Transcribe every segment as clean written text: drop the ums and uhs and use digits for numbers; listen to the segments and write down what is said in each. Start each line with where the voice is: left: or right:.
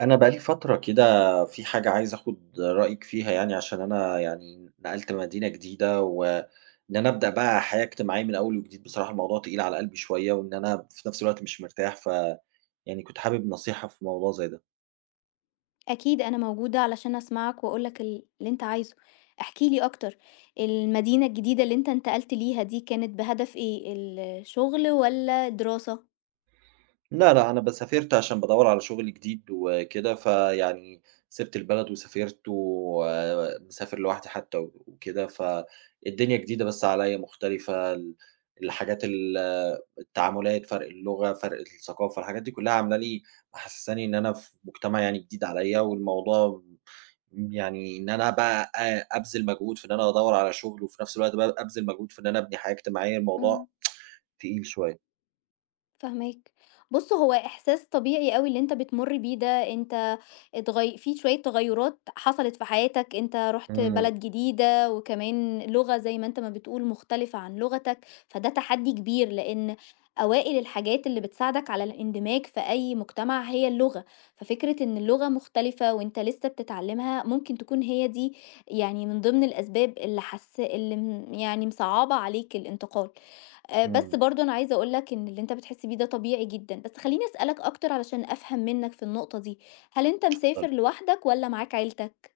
right: أنا بقى لي فترة كده. في حاجة عايز آخد رأيك فيها يعني، عشان أنا يعني نقلت مدينة جديدة، وإن أنا أبدأ بقى حياة اجتماعية من أول وجديد. بصراحة الموضوع تقيل على قلبي شوية، وإن أنا في نفس الوقت مش مرتاح، يعني كنت حابب نصيحة في موضوع زي ده.
left: أكيد أنا موجودة علشان أسمعك وأقول لك اللي أنت عايزه. احكي لي أكتر. المدينة الجديدة اللي أنت انتقلت ليها دي كانت بهدف إيه، الشغل ولا دراسة؟
right: لا، لا، أنا سافرت عشان بادوّر على شغل جديد وكده، فيعني سِبت البلد وسافرت، ومسافر لوحدي حتى وكده، فالدنيا جديدة بس عليّا مختلفة، الحاجات التعاملات، فرق اللغة، فرق الثقافة، الحاجات دي كلّها عاملة لي محسّساني إن أنا في مجتمع يعني جديد عليّا، والموضوع يعني إن أنا بقى أبذل مجهود في إن أنا أدوّر على شغل، وفي نفس الوقت بقى أبذل مجهود في إن أنا أبني حياة اجتماعية، الموضوع تقيل شوية.
left: فاهماك. بُص، هو إحساس طبيعي أوي اللي أنت بتمُر بيه ده. أنت اتغي في شوية تغيُّرات حصلت في حياتك. أنت رُحت
right: إمم،
left: بلد جديدة وكمان لغة زي ما أنت ما بتقول مختلفة عن لغتك، فده تحدّي كبير، لإن أوائل الحاجات اللي بتساعدك على الاندماج في أي مجتمع هي اللغة. ففكرة إن اللغة مختلفة وأنت لسه بتتعلّمها ممكن تكون هي دي يعني من ضمن الأسباب اللي حس اللي م يعني مصعّبة عليك الانتقال. بس
right: إمم،
left: برضه أنا عايزة أقول لك إن اللي أنت بتحس بيه ده طبيعي جدًا، بس خلّيني أسألك أكتر علشان أفهم منّك في النقطة دي. هل أنت مسافر
right: اتفضلي.
left: لوحدك والّا معاك عيلتك؟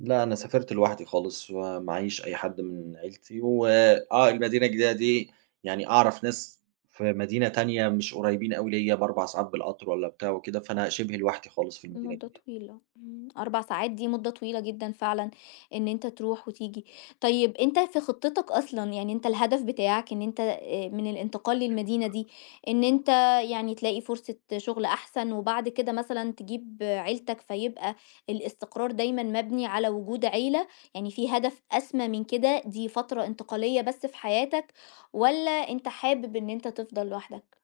right: لأ، أنا سافرت لوحدي خالص، ومعيش أي حد من عيلتي، وآه المدينة الجديدة دي يعني أعرف ناس في مدينة تانية مش قريبين أوي ليّا ب4 ساعات بالقطر والّا بتاع وكده، فأنا شِبه لوحدي خالص في المدينة
left: مدة
right: الجديدة.
left: طويلة، 4 ساعات دي مدة طويلة جدًا فعلًا، إن أنت تروح وتيجي. طيب أنت في خطتك أصلًا، يعني أنت الهدف بتاعك إن أنت من الانتقال للمدينة دي، إن أنت يعني تلاقي فرصة شغل أحسن، وبعد كده مثلًا تجيب عيلتك، فيبقى الاستقرار دايمًا مبني على وجود عيلة. يعني في هدف أسمى من كده، دي فترة انتقالية بس في حياتك، والّا أنت حابب إن أنت تفضل لوحدك؟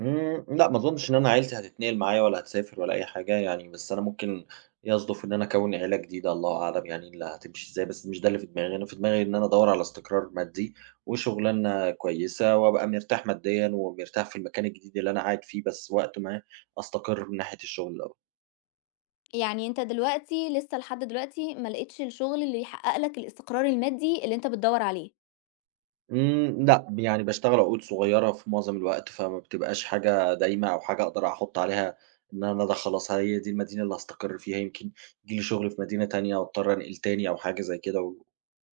right: لأ، ما أظنش إن أنا عيلتي هتتنقل معايا ولا هتسافر ولا أي حاجة يعني، بس أنا ممكن يصدف إن أنا أكوّن عيلة جديدة الله أعلم يعني اللي هتمشي إزاي، بس مش ده اللي في دماغي، أنا في دماغي إن أنا أدوّر على استقرار مادي وشُغلانة كويسة وأبقى مرتاح ماديًا ومرتاح في المكان الجديد اللي أنا قاعد فيه، بس وقت ما أستقر من ناحية الشُغل الأول.
left: يعني أنت دلوقتي، لسه لحد دلوقتي ما لقيتش الشغل اللي يحقق لك الاستقرار المادي اللي أنت بتدوّر عليه.
right: لأ، يعني باشتغل عقود صغيرة في معظم الوقت، فما بتبقاش حاجة دايمة أو حاجة أقدر أحُط عليها إن أنا ده خلاص هي دي المدينة اللي هاستقر فيها، يمكن ييجي لي شغل في مدينة تانية واضطر أنقل تاني أو حاجة زي كده، و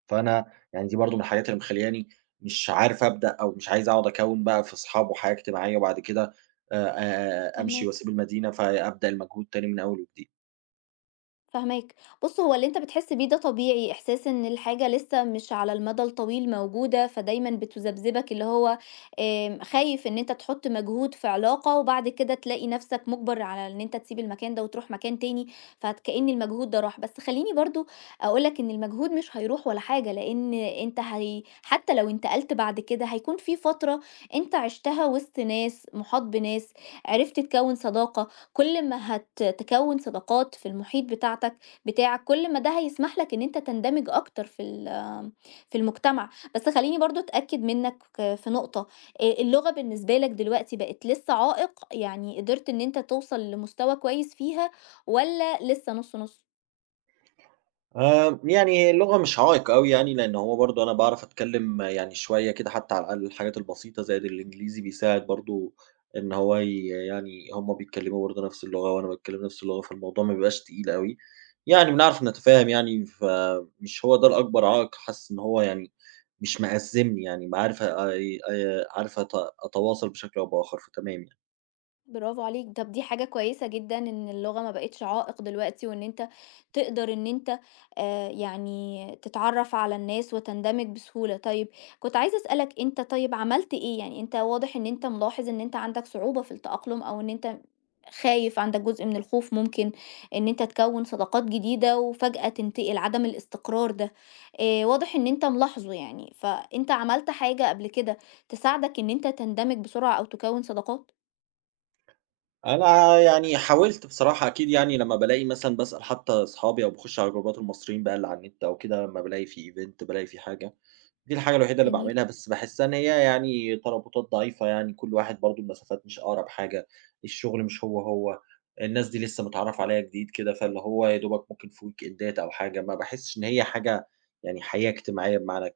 right: فأنا يعني دي برضه من الحاجات اللي مخلّياني مش عارف أبدأ أو مش عايز أقعد أكوّن بقى في أصحاب وحياة اجتماعية وبعد كده أمشي
left: فاهماك.
right: وأسيب المدينة، فأبدأ المجهود تاني من أول وجديد.
left: فاهماك. بُص، هو اللي أنت بتحس بيه ده طبيعي، إحساس إن الحاجة لسه مش على المدى الطويل موجودة، فدايمًا بتذبذبك، اللي هو خايف إن أنت تحُط مجهود في علاقة وبعد كده تلاقي نَفْسك مُجبَر على إن أنت تسيب المكان ده وتروح مكان تاني، فكإن المجهود ده راح. بس خلّيني برضه أقول لك إن المجهود مش هيروح ولا حاجة، لإن أنت هي حتى لو انتقلت بعد كده هيكون في فترة أنت عِشتها وسط ناس، مُحاط بناس، عرفت تكوِّن صداقة. كل ما هتكون صداقات في المحيط بتاعك، كل ما ده هيسمح لك ان انت تندمج اكتر في المجتمع. بس خليني برضو اتاكد منك في نقطة، إيه اللغة بالنسبة لك دلوقتي، بقت لسه عائق؟ يعني قدرت ان انت توصل لمستوى كويس فيها ولا لسه نص نص؟
right: يعني اللغة مش عائق أوي يعني، لإن هو برضه أنا باعرف أتكلم يعني شوية كده حتى على الأقل الحاجات البسيطة زائد الإنجليزي بيساعد برضه إن هو يعني هم بيتكلموا برضه نفس اللغة وأنا باتكلم نفس اللغة، فالموضوع ما بيبقاش تقيل أوي، يعني بنعرف نتفاهم يعني، فمش هو ده الأكبر عائق، حاسس إن هو يعني مش مأزمني يعني، ب عارف عارف أتواصل بشكل أو بآخر، فتمام يعني.
left: برافو عليك. طب دي حاجة كويسة جدًا إن اللغة ما بقِتش عائق دلوقتي، وإن أنت تقدر إن أنت يعني تتعرّف على الناس وتندمج بسهولة. طيب كنت عايزة أسألك، أنت طيب عملت إيه؟ يعني أنت واضح إن أنت ملاحظ إن أنت عندك صعوبة في التأقلم، أو إن أنت خايف. عندك جزء من الخوف ممكن إن أنت تكوّن صداقات جديدة وفجأة تنتقل، عدم الاستقرار ده. واضح إن أنت ملاحظه يعني. فأنت عملت حاجة قبل كده تساعدك إن أنت تندمج بسرعة أو تكوّن صداقات؟
right: أنا يعني حاولت بصراحة أكيد يعني لمّا بالاقي مثلًا باسأل حتى أصحابي أو باخش على جروبات المصريين بقى اللي على النت أو كده لمّا بالاقي في event بالاقي في حاجة، دي الحاجة الوحيدة اللي
left: جميل.
right: باعملها بس باحسّها إن هي يعني ترابطات ضعيفة يعني كل واحد برضه المسافات مش أقرب حاجة، الشغل مش هو، هو، الناس دي لسه متعرّف عليها جديد كده، فاللي هو يا دوبك ممكن في ويكندات أو حاجة، ما باحسّش إن هي حاجة يعني حياة اجتماعية بمعنى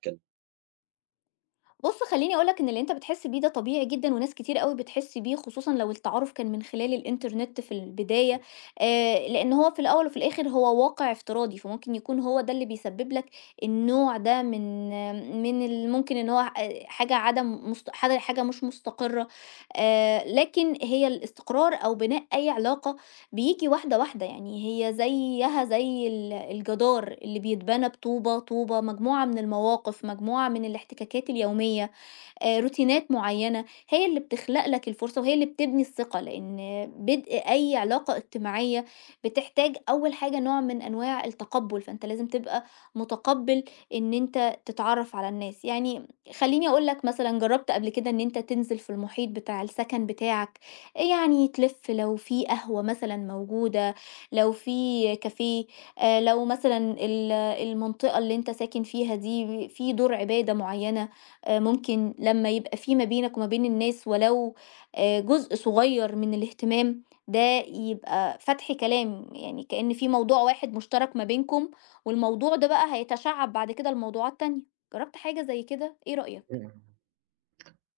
left: بُص، خلّيني أقول لك إن اللي أنت بتحس بيه ده طبيعي جدًا، وناس كتير أوي بتحس بيه، خصوصًا لو التعارُف كان من خلال الإنترنت في البداية، لإن هو في الأول وفي الآخر هو واقع افتراضي. فممكن يكون هو ده اللي بيسبب لك النوع ده من من ال ممكن إن هو حاجة عدم مست حاجة مش مستقرة. لكن هي الاستقرار أو بناء أي علاقة بييجي واحدة واحدة، يعني هي زيها زي الجدار اللي بيتبنى بطوبة طوبة، مجموعة من المواقف، مجموعة من الاحتكاكات اليومية، روتينات معيّنة، هي اللي بتخلق لك الفرصة وهي اللي بتبني الثقة. لإن بدء أي علاقة اجتماعية بتحتاج أول حاجة نوع من أنواع التقبُّل، فأنت لازم تبقى متقبِّل إن أنت تتعرّف على الناس. يعني خلّيني أقول لك مثلًا، جرّبت قبل كده إن أنت تنزل في المحيط بتاع السكن بتاعك؟ يعني تلِف لو في قهوة مثلًا موجودة، لو في كافيه، لو مثلًا المنطقة اللي أنت ساكن فيها دي في دور عبادة معيّنة. ممكن لما يبقى في ما بينك وما بين الناس ولو جزء صغير من الاهتمام ده، يبقى فتح كلام. يعني كأن في موضوع واحد مشترك ما بينكم، والموضوع ده بقى هيتشعب بعد كده لموضوعات تانية. جربت حاجة زي كده، ايه رأيك؟
right: الكلمة.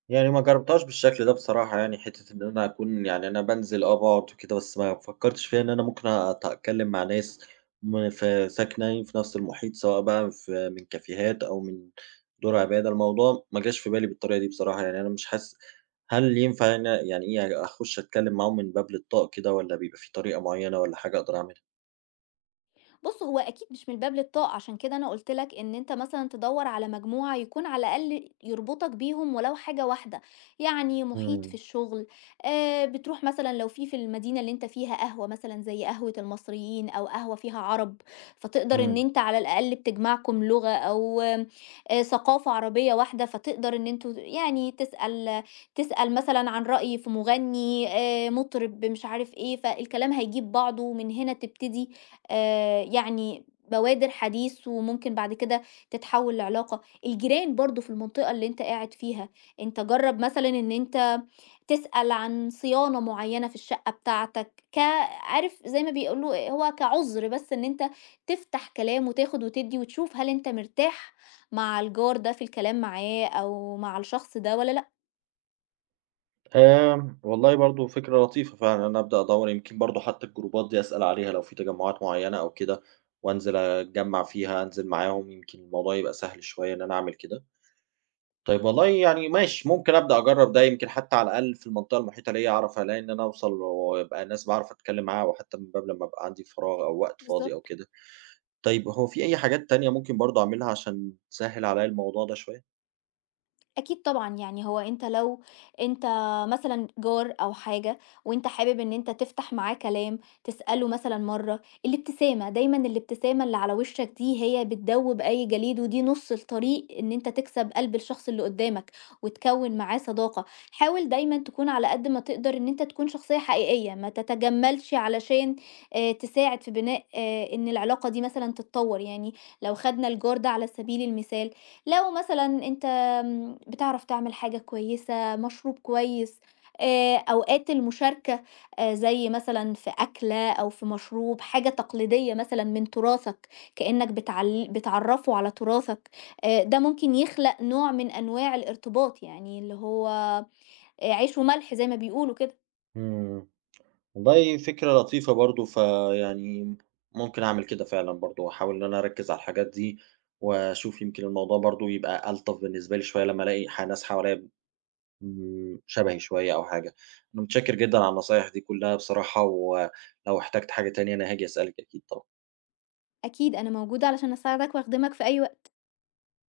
right: يعني ما جرّبتهاش بالشكل ده بصراحة يعني، حتّة إن أنا أكون يعني أنا بانزل باقعد وكده، بس ما فكّرتش فيها إن أنا ممكن أتكلّم مع ناس في ساكنين في نفس المحيط، سواء بقى في من كافيهات أو من دور عبادة، الموضوع ما جاش في بالي بالطريقة دي بصراحة، يعني أنا مش حاسس هل ينفع إن يعني إيه، أخُش أتكلّم معاهم من باب للطاق كده والّا بيبقى في طريقة معيّنة والّا حاجة أقدر أعملها؟
left: بُص، هو أكيد مش من باب للطاقة، عشان كده أنا قُلت لك إن أنت مثلًا تدوّر على مجموعة يكون على الأقل يربطك بيهم ولو حاجة واحدة، يعني محيط في
right: إمم،
left: الشغل. بتروح مثلًا لو في المدينة اللي أنت فيها قهوة مثلًا زي قهوة المصريين أو قهوة فيها عرب، فتقدر إن
right: إمم.
left: أنت على الأقل بتجمعكم لغة أو ثقافة عربية واحدة. فتقدر إن أنتم يعني تسأل مثلًا عن رأي في مغني، مطرب، مش عارف إيه. فالكلام هيجيب بعضه، ومن هنا تبتدي يعني بوادر حديث، وممكن بعد كده تتحول لعلاقة. الجيران برضو في المنطقة اللي انت قاعد فيها، انت جرب مثلا ان انت تسأل عن صيانة معينة في الشقة بتاعتك، كعارف زي ما بيقولوا، هو كعذر، بس ان انت تفتح كلام وتاخد وتدي وتشوف هل انت مرتاح مع الجار ده في الكلام معاه، او مع الشخص ده ولا لا.
right: والله برضه فكرة لطيفة فعلًا، أنا أبدأ أدوّر يمكن برضه حتى الجروبات دي أسأل عليها لو في تجمعات معيّنة أو كده، وأنزل أتجمّع فيها، أنزل معاهم، يمكن الموضوع يبقى سهل شوية إن أنا أعمل كده. طيب والله يعني ماشي، ممكن أبدأ أجرّب ده يمكن حتى على الأقل في المنطقة المحيطة ليّا أعرف ألاقي إن أنا أوصل ويبقى ناس باعرف أتكلّم معاها، وحتى من باب لمّا أبقى عندي فراغ أو وقت فاضي أو
left: بالظبط.
right: كده. طيب هو في أي حاجات تانية ممكن برضه أعملها عشان تسهّل عليّا الموضوع ده شوية؟
left: أكيد طبعًا. يعني هو أنت لو أنت مثلًا جار أو حاجة، وأنت حابب إن أنت تفتح معاه كلام، تسأله مثلًا مرّة. الابتسامة، دايمًا الابتسامة اللي على وشّك دي هي بتدوّب أي جليد، ودي نُص الطريق إن أنت تكسب قلب الشخص اللي قدّامك، وتكوّن معاه صداقة. حاول دايمًا تكون على قد ما تقدر إن أنت تكون شخصية حقيقية، ما تتجمّلش علشان تساعد في بناء، إن العلاقة دي مثلًا تتطوّر. يعني لو خدنا الجار ده على سبيل المثال، لو مثلًا أنت بتعرف تعمل حاجة كويسة، مشروب كويس، أوقات المشاركة، زي مثلًا في أكلة أو في مشروب، حاجة تقليدية مثلًا من تراثك، كإنك بتعرّفه على تراثك. ده ممكن يخلق نوع من أنواع الارتباط، يعني اللي هو عيش وملح زي ما بيقولوا كده.
right: إمم. والله فكرة لطيفة برضه، فيعني ممكن أعمل كده فعلًا برضه، وأحاول إن أنا أركّز على الحاجات دي، وأشوف يمكن الموضوع برضه يبقى ألطف بالنسبة لي شوية لمّا ألاقي ناس حواليّا شبهي شوية أو حاجة. أنا متشكر جدًا على النصايح دي كلّها بصراحة، ولو احتجت حاجة تانية أنا هاجي أسألِك أكيد طبعًا.
left: أكيد أنا موجودة علشان أساعدك وأخدمك في أي وقت.